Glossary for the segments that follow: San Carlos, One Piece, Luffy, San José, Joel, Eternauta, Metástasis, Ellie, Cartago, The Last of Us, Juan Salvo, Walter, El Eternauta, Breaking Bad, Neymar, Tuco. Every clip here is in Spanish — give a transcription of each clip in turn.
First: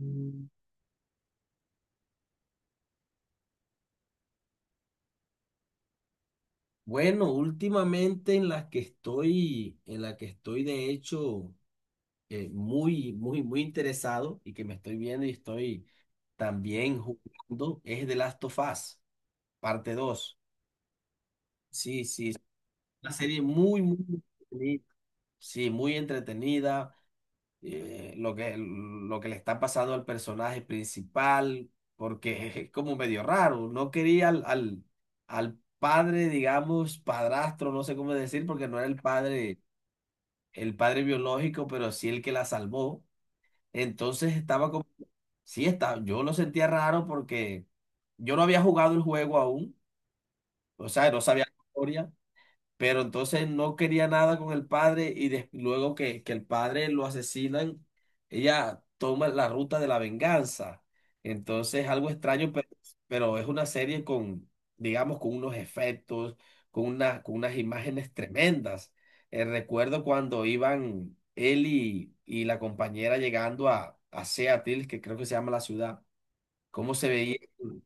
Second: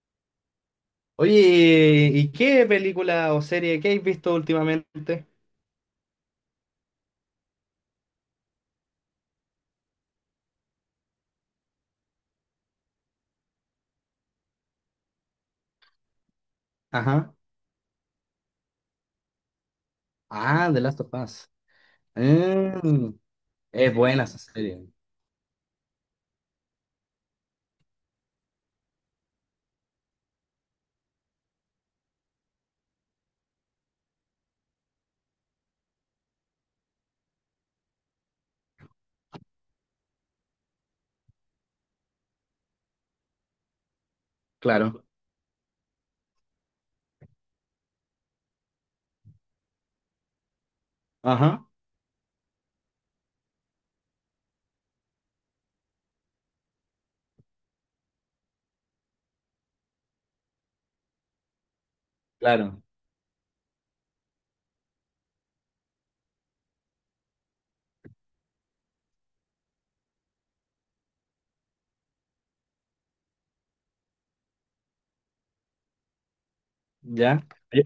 Mm. Oye, ¿y qué película o serie que has visto últimamente? Bueno, últimamente en la que estoy de hecho muy interesado y que me estoy viendo y estoy también Ajá. jugando es The Last of Us, parte 2. Ah, The Last of Us. Sí, sí, es Mm, una serie muy, es muy buena esa entretenida. serie. Sí, muy entretenida, lo que le está pasando al personaje principal, porque es como medio raro. No quería al padre, digamos, padrastro, no sé cómo decir, porque no era el padre biológico, pero sí el que la salvó. Entonces estaba como, Claro. sí está yo lo sentía raro porque yo no había jugado el juego aún, o sea, no sabía la Ajá, historia, pero entonces no quería nada con el padre y luego que el padre lo asesinan, ella toma la ruta de la venganza. Entonces, algo extraño, claro. pero es una serie con, digamos, con unos efectos, con unas imágenes tremendas. Recuerdo cuando iban él y la compañera llegando a Seattle, que creo que se llama la ciudad, cómo se veía, Ya. Yo,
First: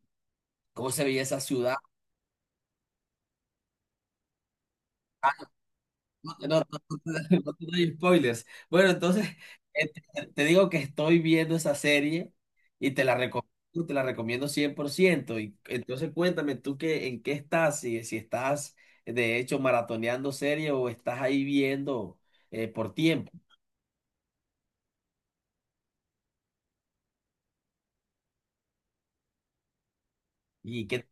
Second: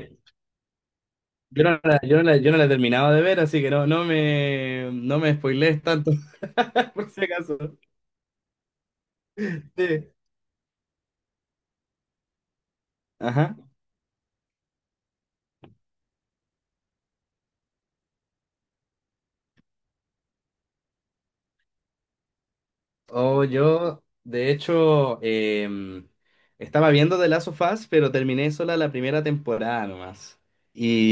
cómo se veía esa yo ciudad. no la, yo no la- yo no la he terminado de ver, así que no me spoilees tanto, No, no, no, no por si no acaso. te doy spoilers. Bueno, entonces Sí. Te digo que estoy viendo esa serie y Ajá. te la recomiendo cien por ciento. Y entonces cuéntame tú qué, en qué estás, si estás de hecho maratoneando serie o estás ahí viendo por tiempo. O yo, de hecho, estaba viendo The Last of Us, pero terminé sola la primera temporada nomás. Y que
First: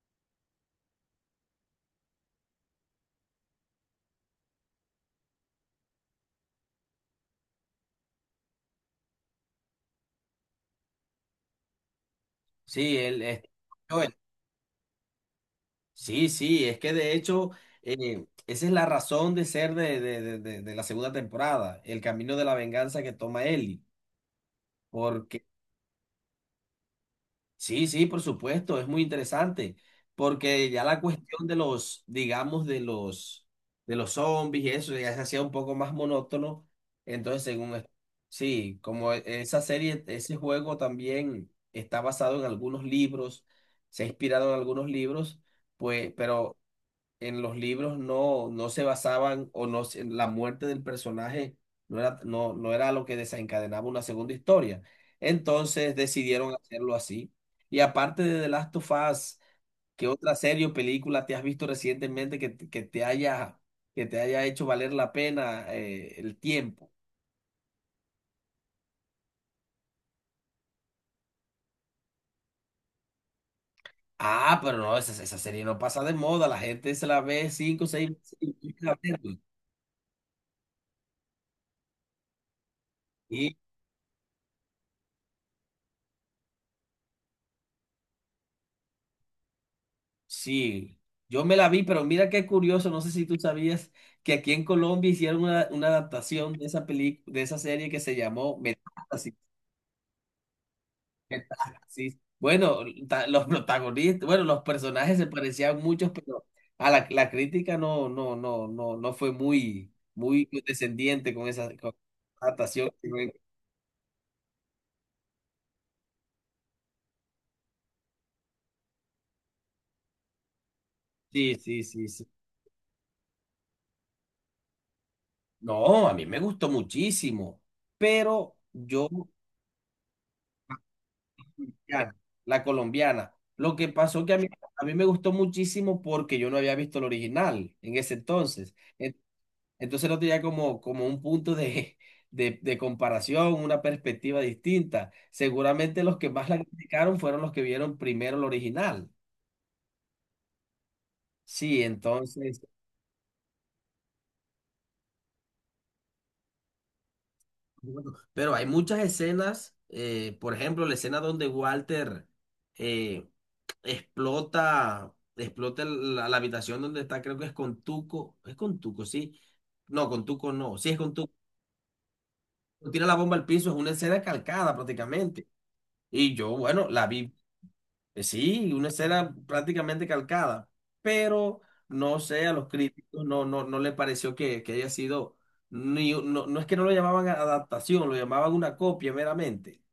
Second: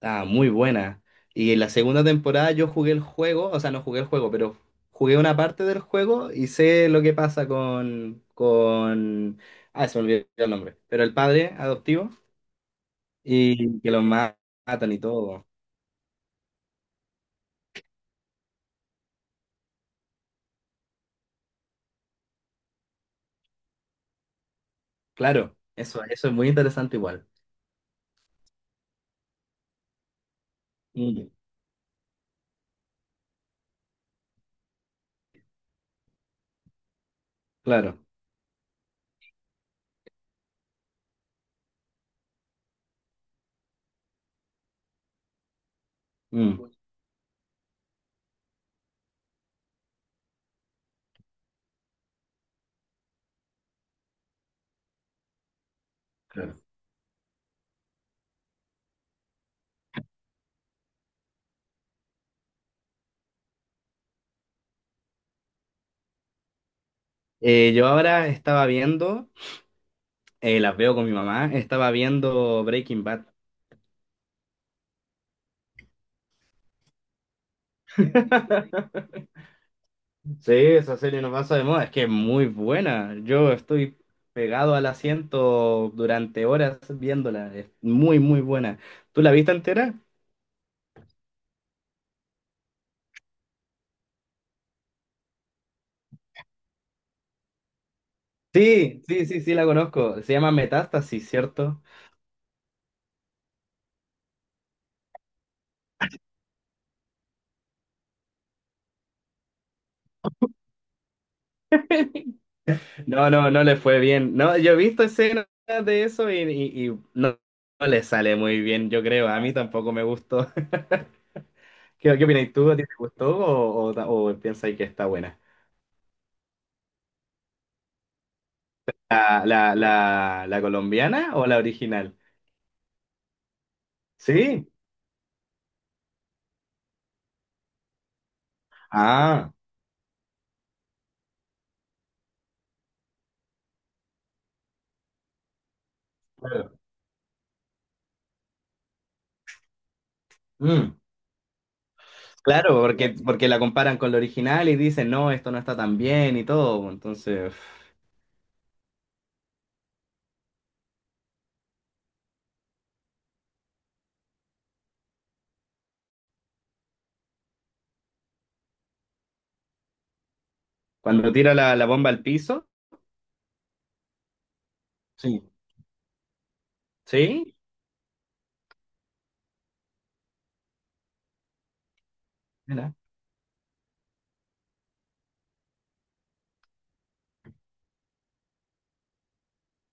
Ah, muy buena. Y en la segunda temporada yo jugué el juego, o sea, no jugué el juego, pero jugué una parte del juego y sé lo que pasa con... Ah, se me olvidó el nombre. Pero el padre adoptivo sí, él es y Joel. Matan y todo. Sí, sí, es que de hecho esa es la razón de ser de la segunda temporada, el camino de la venganza que toma Ellie. Porque Claro, eso es muy interesante igual. sí, sí, por supuesto, es muy interesante, porque ya la Mm, cuestión de los, digamos, de los zombies y eso ya se hacía un poco más monótono. Entonces, según, claro. sí, como esa serie, ese juego también está basado en algunos libros, se ha inspirado en algunos libros, pues, pero mm, en los libros no, no se basaban o no, la muerte del personaje no era, no era lo que desencadenaba una segunda historia. Entonces decidieron claro. hacerlo así. Y aparte de The Last of Us, ¿qué otra serie o película te has visto recientemente que te haya hecho valer la pena el tiempo? Yo ahora estaba viendo, las veo con mi mamá, estaba viendo Breaking Bad. Ah, pero no, esa serie no pasa de moda, la gente se la ve cinco o seis veces y vuelve a verla. Sí, esa serie no pasa de moda, es que es muy buena. Yo estoy pegado al asiento durante horas viéndola, es muy, muy buena. ¿Tú la viste entera? Sí, yo me la vi, pero mira qué curioso, no sé si tú sabías que aquí en Colombia hicieron una adaptación de esa película, de esa serie que se llamó Sí, sí, Metástasis. sí, sí, la conozco. Se llama Metástasis, ¿cierto? Metástasis. Bueno, los protagonistas, bueno, los personajes se parecían muchos, pero a la crítica no fue muy descendiente con esa adaptación. No, no, no le fue bien. No, yo he visto escenas de y no, no le sale muy bien, yo creo. A mí tampoco me gustó. Sí, sí, sí, qué sí. opinas tú? ¿A ti te gustó o piensas que está buena? No, a mí me gustó muchísimo, pero yo ¿La colombiana o la colombiana, original? la colombiana. Lo que pasó que Sí. a mí me gustó muchísimo porque yo no había visto el original en ese entonces. Ah, Entonces no tenía como, como un punto de, de comparación, una perspectiva distinta. Seguramente los que más la claro. criticaron fueron los que vieron primero el original. Mm, Sí, entonces, claro, porque la comparan con la original y dicen, no, esto no está tan bien y todo. Entonces, uf, bueno, pero hay muchas escenas, por ejemplo, la escena donde Walter... eh, explota, explota la habitación donde está, creo que es con Tuco, sí, no, con Tuco no, sí es con cuando Tuco, tira la bomba al piso. tira la bomba al piso, es una escena calcada prácticamente, Sí. y yo, bueno, la vi, ¿Sí? Sí, una escena prácticamente calcada, pero no sé, a los Mira. críticos no, no le pareció que haya sido, ni, no, no es que no lo llamaban adaptación, lo llamaban una copia meramente,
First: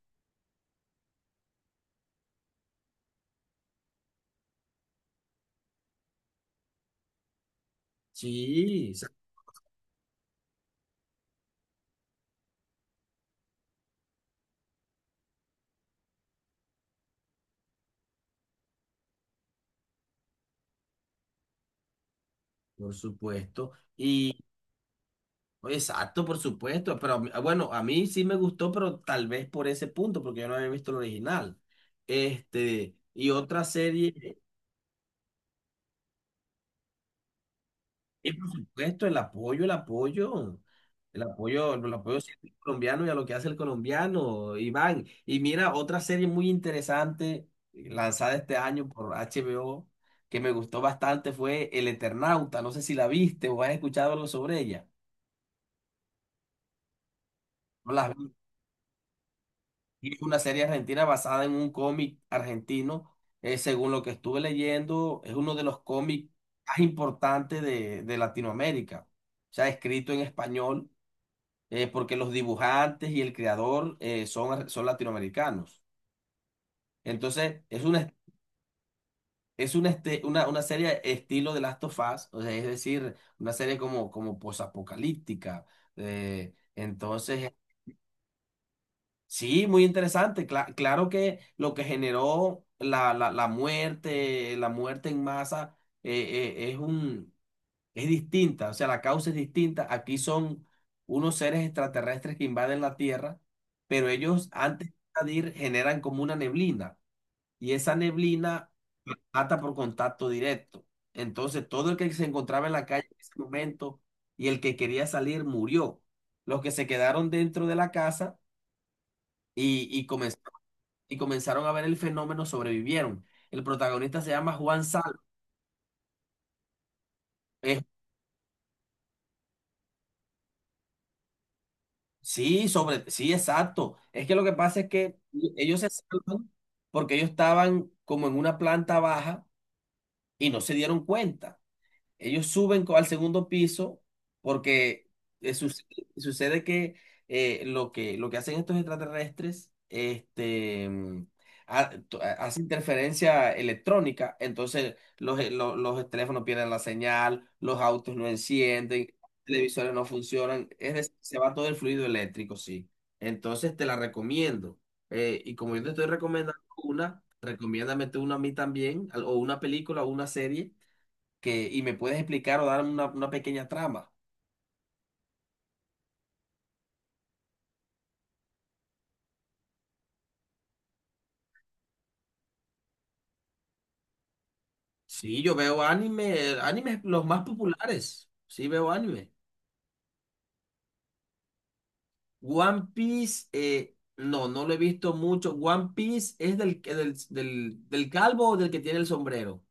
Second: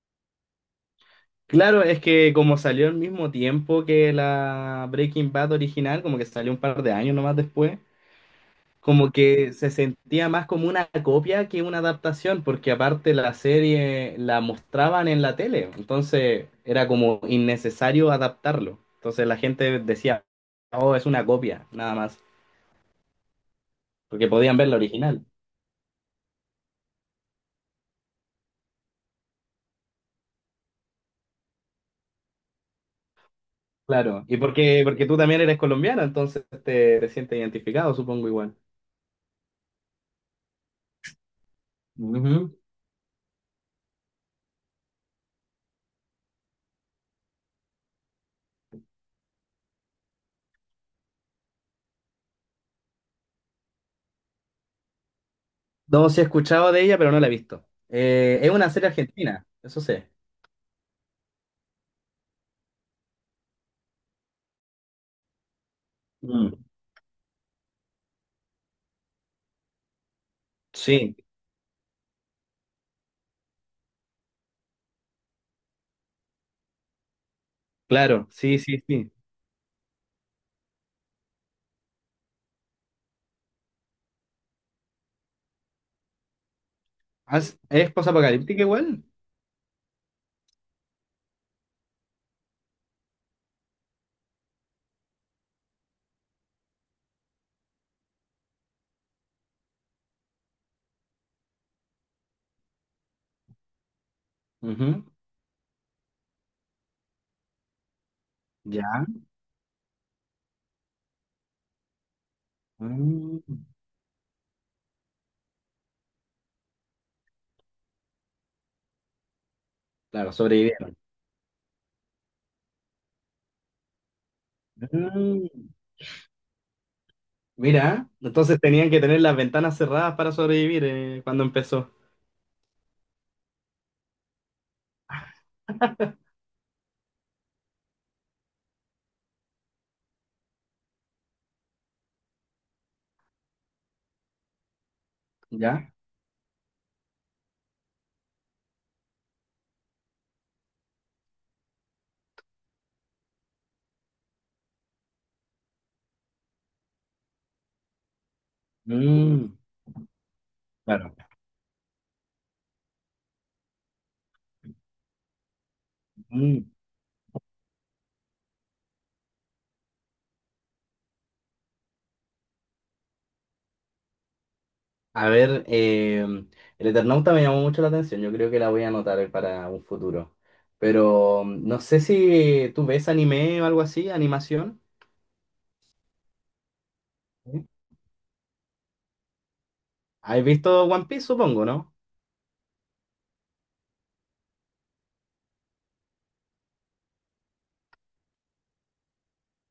Claro, es que como salió al mismo tiempo que la Breaking Bad original, como que salió un par de años nomás después, sí, como que se sentía más como una copia que una adaptación, porque aparte la serie la mostraban en la tele, entonces era como innecesario adaptarlo. Entonces la gente decía, oh, es una copia, nada más, por supuesto, porque y podían ver la original. exacto, por supuesto, pero a mí- ah, bueno, a mí sí me gustó, pero tal vez por ese punto, porque yo no había visto el original. Este, y otra Claro, y serie, porque tú también eres colombiana, entonces te sientes identificado, supongo y por igual. supuesto, el apoyo siempre Ujú. al colombiano y a lo que hace el colombiano, Iván. Y mira, otra serie muy interesante, lanzada este año por HBO, que me gustó bastante, fue El Eternauta. No sé si la viste o has escuchado algo sobre ella. No, sí he escuchado de ella, pero no la he visto. No la Es una serie argentina, eso sé. Y es una serie argentina basada en un cómic argentino. Según lo que estuve leyendo, es uno de los cómics Mm. más importantes de Latinoamérica. O sea, escrito en español, Sí, porque los dibujantes y el creador son, son latinoamericanos. Entonces, claro, sí, sí, sí. es una, una serie estilo de Last of Us, o sea, es decir, una serie como, como posapocalíptica. Entonces, Es posapocalíptica igual? sí, muy interesante. Claro que lo que generó la muerte en masa, eh, es un, es distinta, o sea, la causa es distinta. Aquí son unos seres extraterrestres que invaden la Tierra, pero ellos antes de Ujú. invadir generan como una neblina y esa neblina Ya. ata por contacto directo. Entonces, todo el que se encontraba en la calle en ese Mm. momento y el que quería salir murió. Los que se quedaron dentro de la casa y, y Claro, comenzaron sobrevivieron. y comenzaron a ver el fenómeno, sobrevivieron. El protagonista se llama Juan Salvo. Mm. Es- Mira, entonces tenían que tener las ventanas cerradas para sobrevivir, cuando empezó. sí, sobre, sí, exacto. Es que lo que pasa es que ellos se salvan porque ellos estaban como en una planta baja y no se dieron cuenta. Ellos suben al segundo piso porque eh, suce- Ya. sucede que, lo que lo que hacen estos extraterrestres este, mm, hace interferencia electrónica, entonces los, los teléfonos pierden la señal, los autos no encienden, los Mm. televisores no funcionan, es Claro. decir, se va todo el fluido eléctrico, sí. Entonces te la recomiendo. Y como yo te estoy recomendando Mm. una, recomiéndame tú una a mí también, o una película o una serie que, y me puedes explicar o dar una pequeña trama. A ver, el Eternauta me llamó mucho la atención. Yo creo que la voy a anotar para un futuro. Pero mm, no sé si tú ves anime o algo así, animación. Sí, yo veo anime, animes los más ¿Sí? populares. Sí, veo anime. ¿Has visto One Piece, supongo, ¿no? One Piece, no, no lo he visto mucho. One Piece es del calvo o del que tiene el sombrero.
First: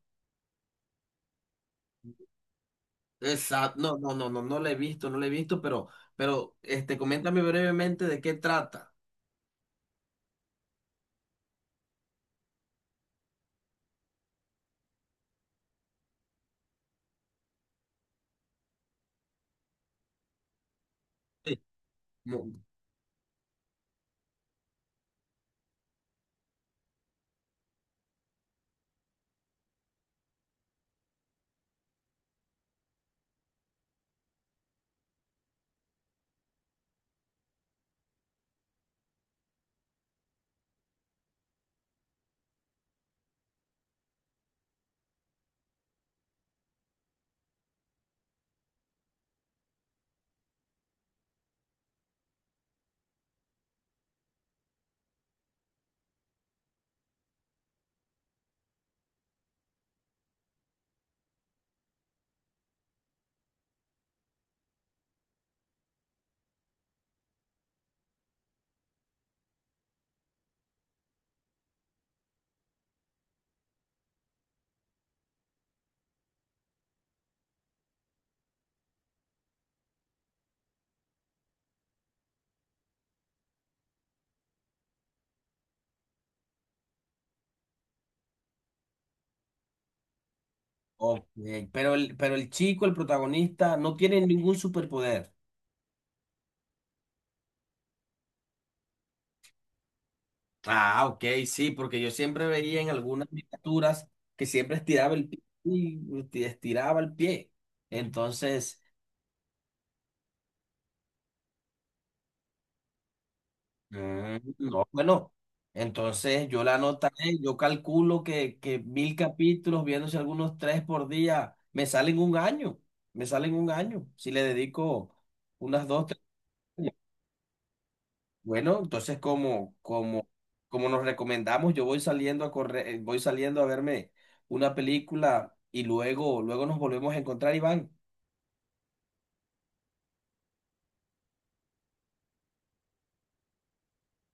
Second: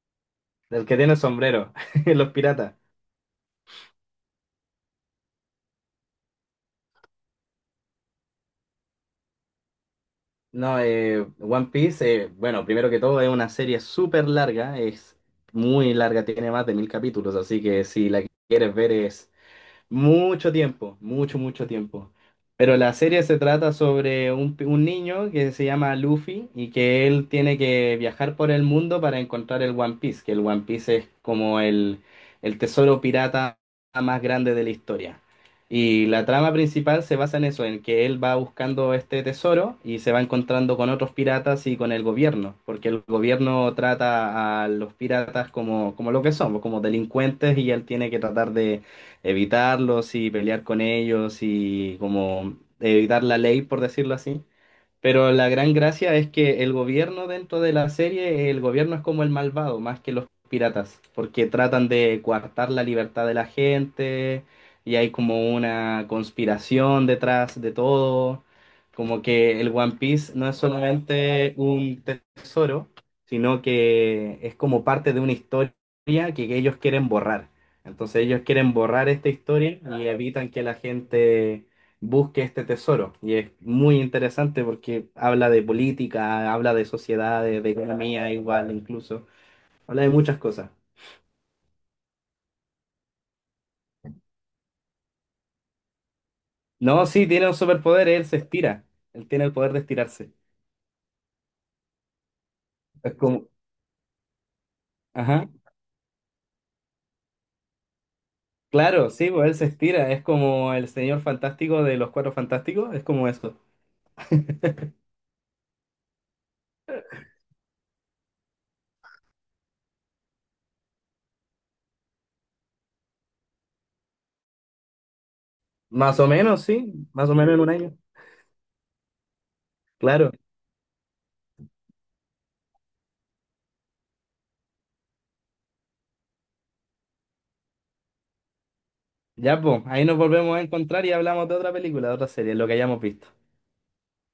El que tiene el sombrero, los piratas. Exacto. No lo he visto, no lo he visto, pero este, coméntame brevemente de qué trata. No, One Piece, bueno, primero que todo es una serie súper larga, es muy larga, tiene más de mil capítulos, así que si la quieres ver es mucho tiempo, mucho, Sí. mucho tiempo. No, Pero la serie se trata sobre un niño que se llama Luffy y que él tiene que viajar por el mundo para encontrar el One Piece, que el One Piece es como el tesoro pirata más grande de la historia. Y la trama principal se basa en eso, en que él va buscando este tesoro y se va encontrando con otros piratas y con el gobierno, porque el gobierno trata a los piratas como, como lo que son, como delincuentes y él tiene que tratar de evitarlos y pelear con ellos y como evitar la ley, por decirlo así. Pero la gran gracia es que el gobierno dentro de la serie, el gobierno es como el malvado, más que los piratas, porque tratan de coartar la libertad de la gente y hay como una conspiración detrás de todo, como que el One Piece no es solamente un tesoro, sino que es como parte de una historia que ellos quieren borrar. Entonces ellos quieren borrar esta historia y evitan que la gente busque este tesoro. Y es muy interesante porque habla de política, habla de sociedades, de economía igual, incluso. Habla de muchas cosas. ok, pero el, pero el chico, el protagonista, no tiene ningún superpoder. No, sí, tiene un superpoder, él se estira. Él tiene el poder de estirarse. Ah, ok, sí, porque yo siempre veía en Es algunas como... miniaturas que siempre estiraba el pie Ajá. y estiraba el pie. Entonces, Claro, sí, pues él se estira. Es como el señor fantástico de los Cuatro Fantásticos. Es como eso. mm, no, bueno, entonces yo la anotaré, yo calculo que mil capítulos, viéndose algunos tres por día, me salen un año, me salen un año, si le dedico unas dos, Más tres. o menos, sí. Más o menos en un año. Bueno, entonces Claro. como nos recomendamos, yo voy saliendo a correr, voy saliendo a verme una película y luego, luego nos volvemos a encontrar, Iván. Ya, pues, ahí nos volvemos a encontrar y hablamos de otra película, de otra serie, lo que hayamos visto.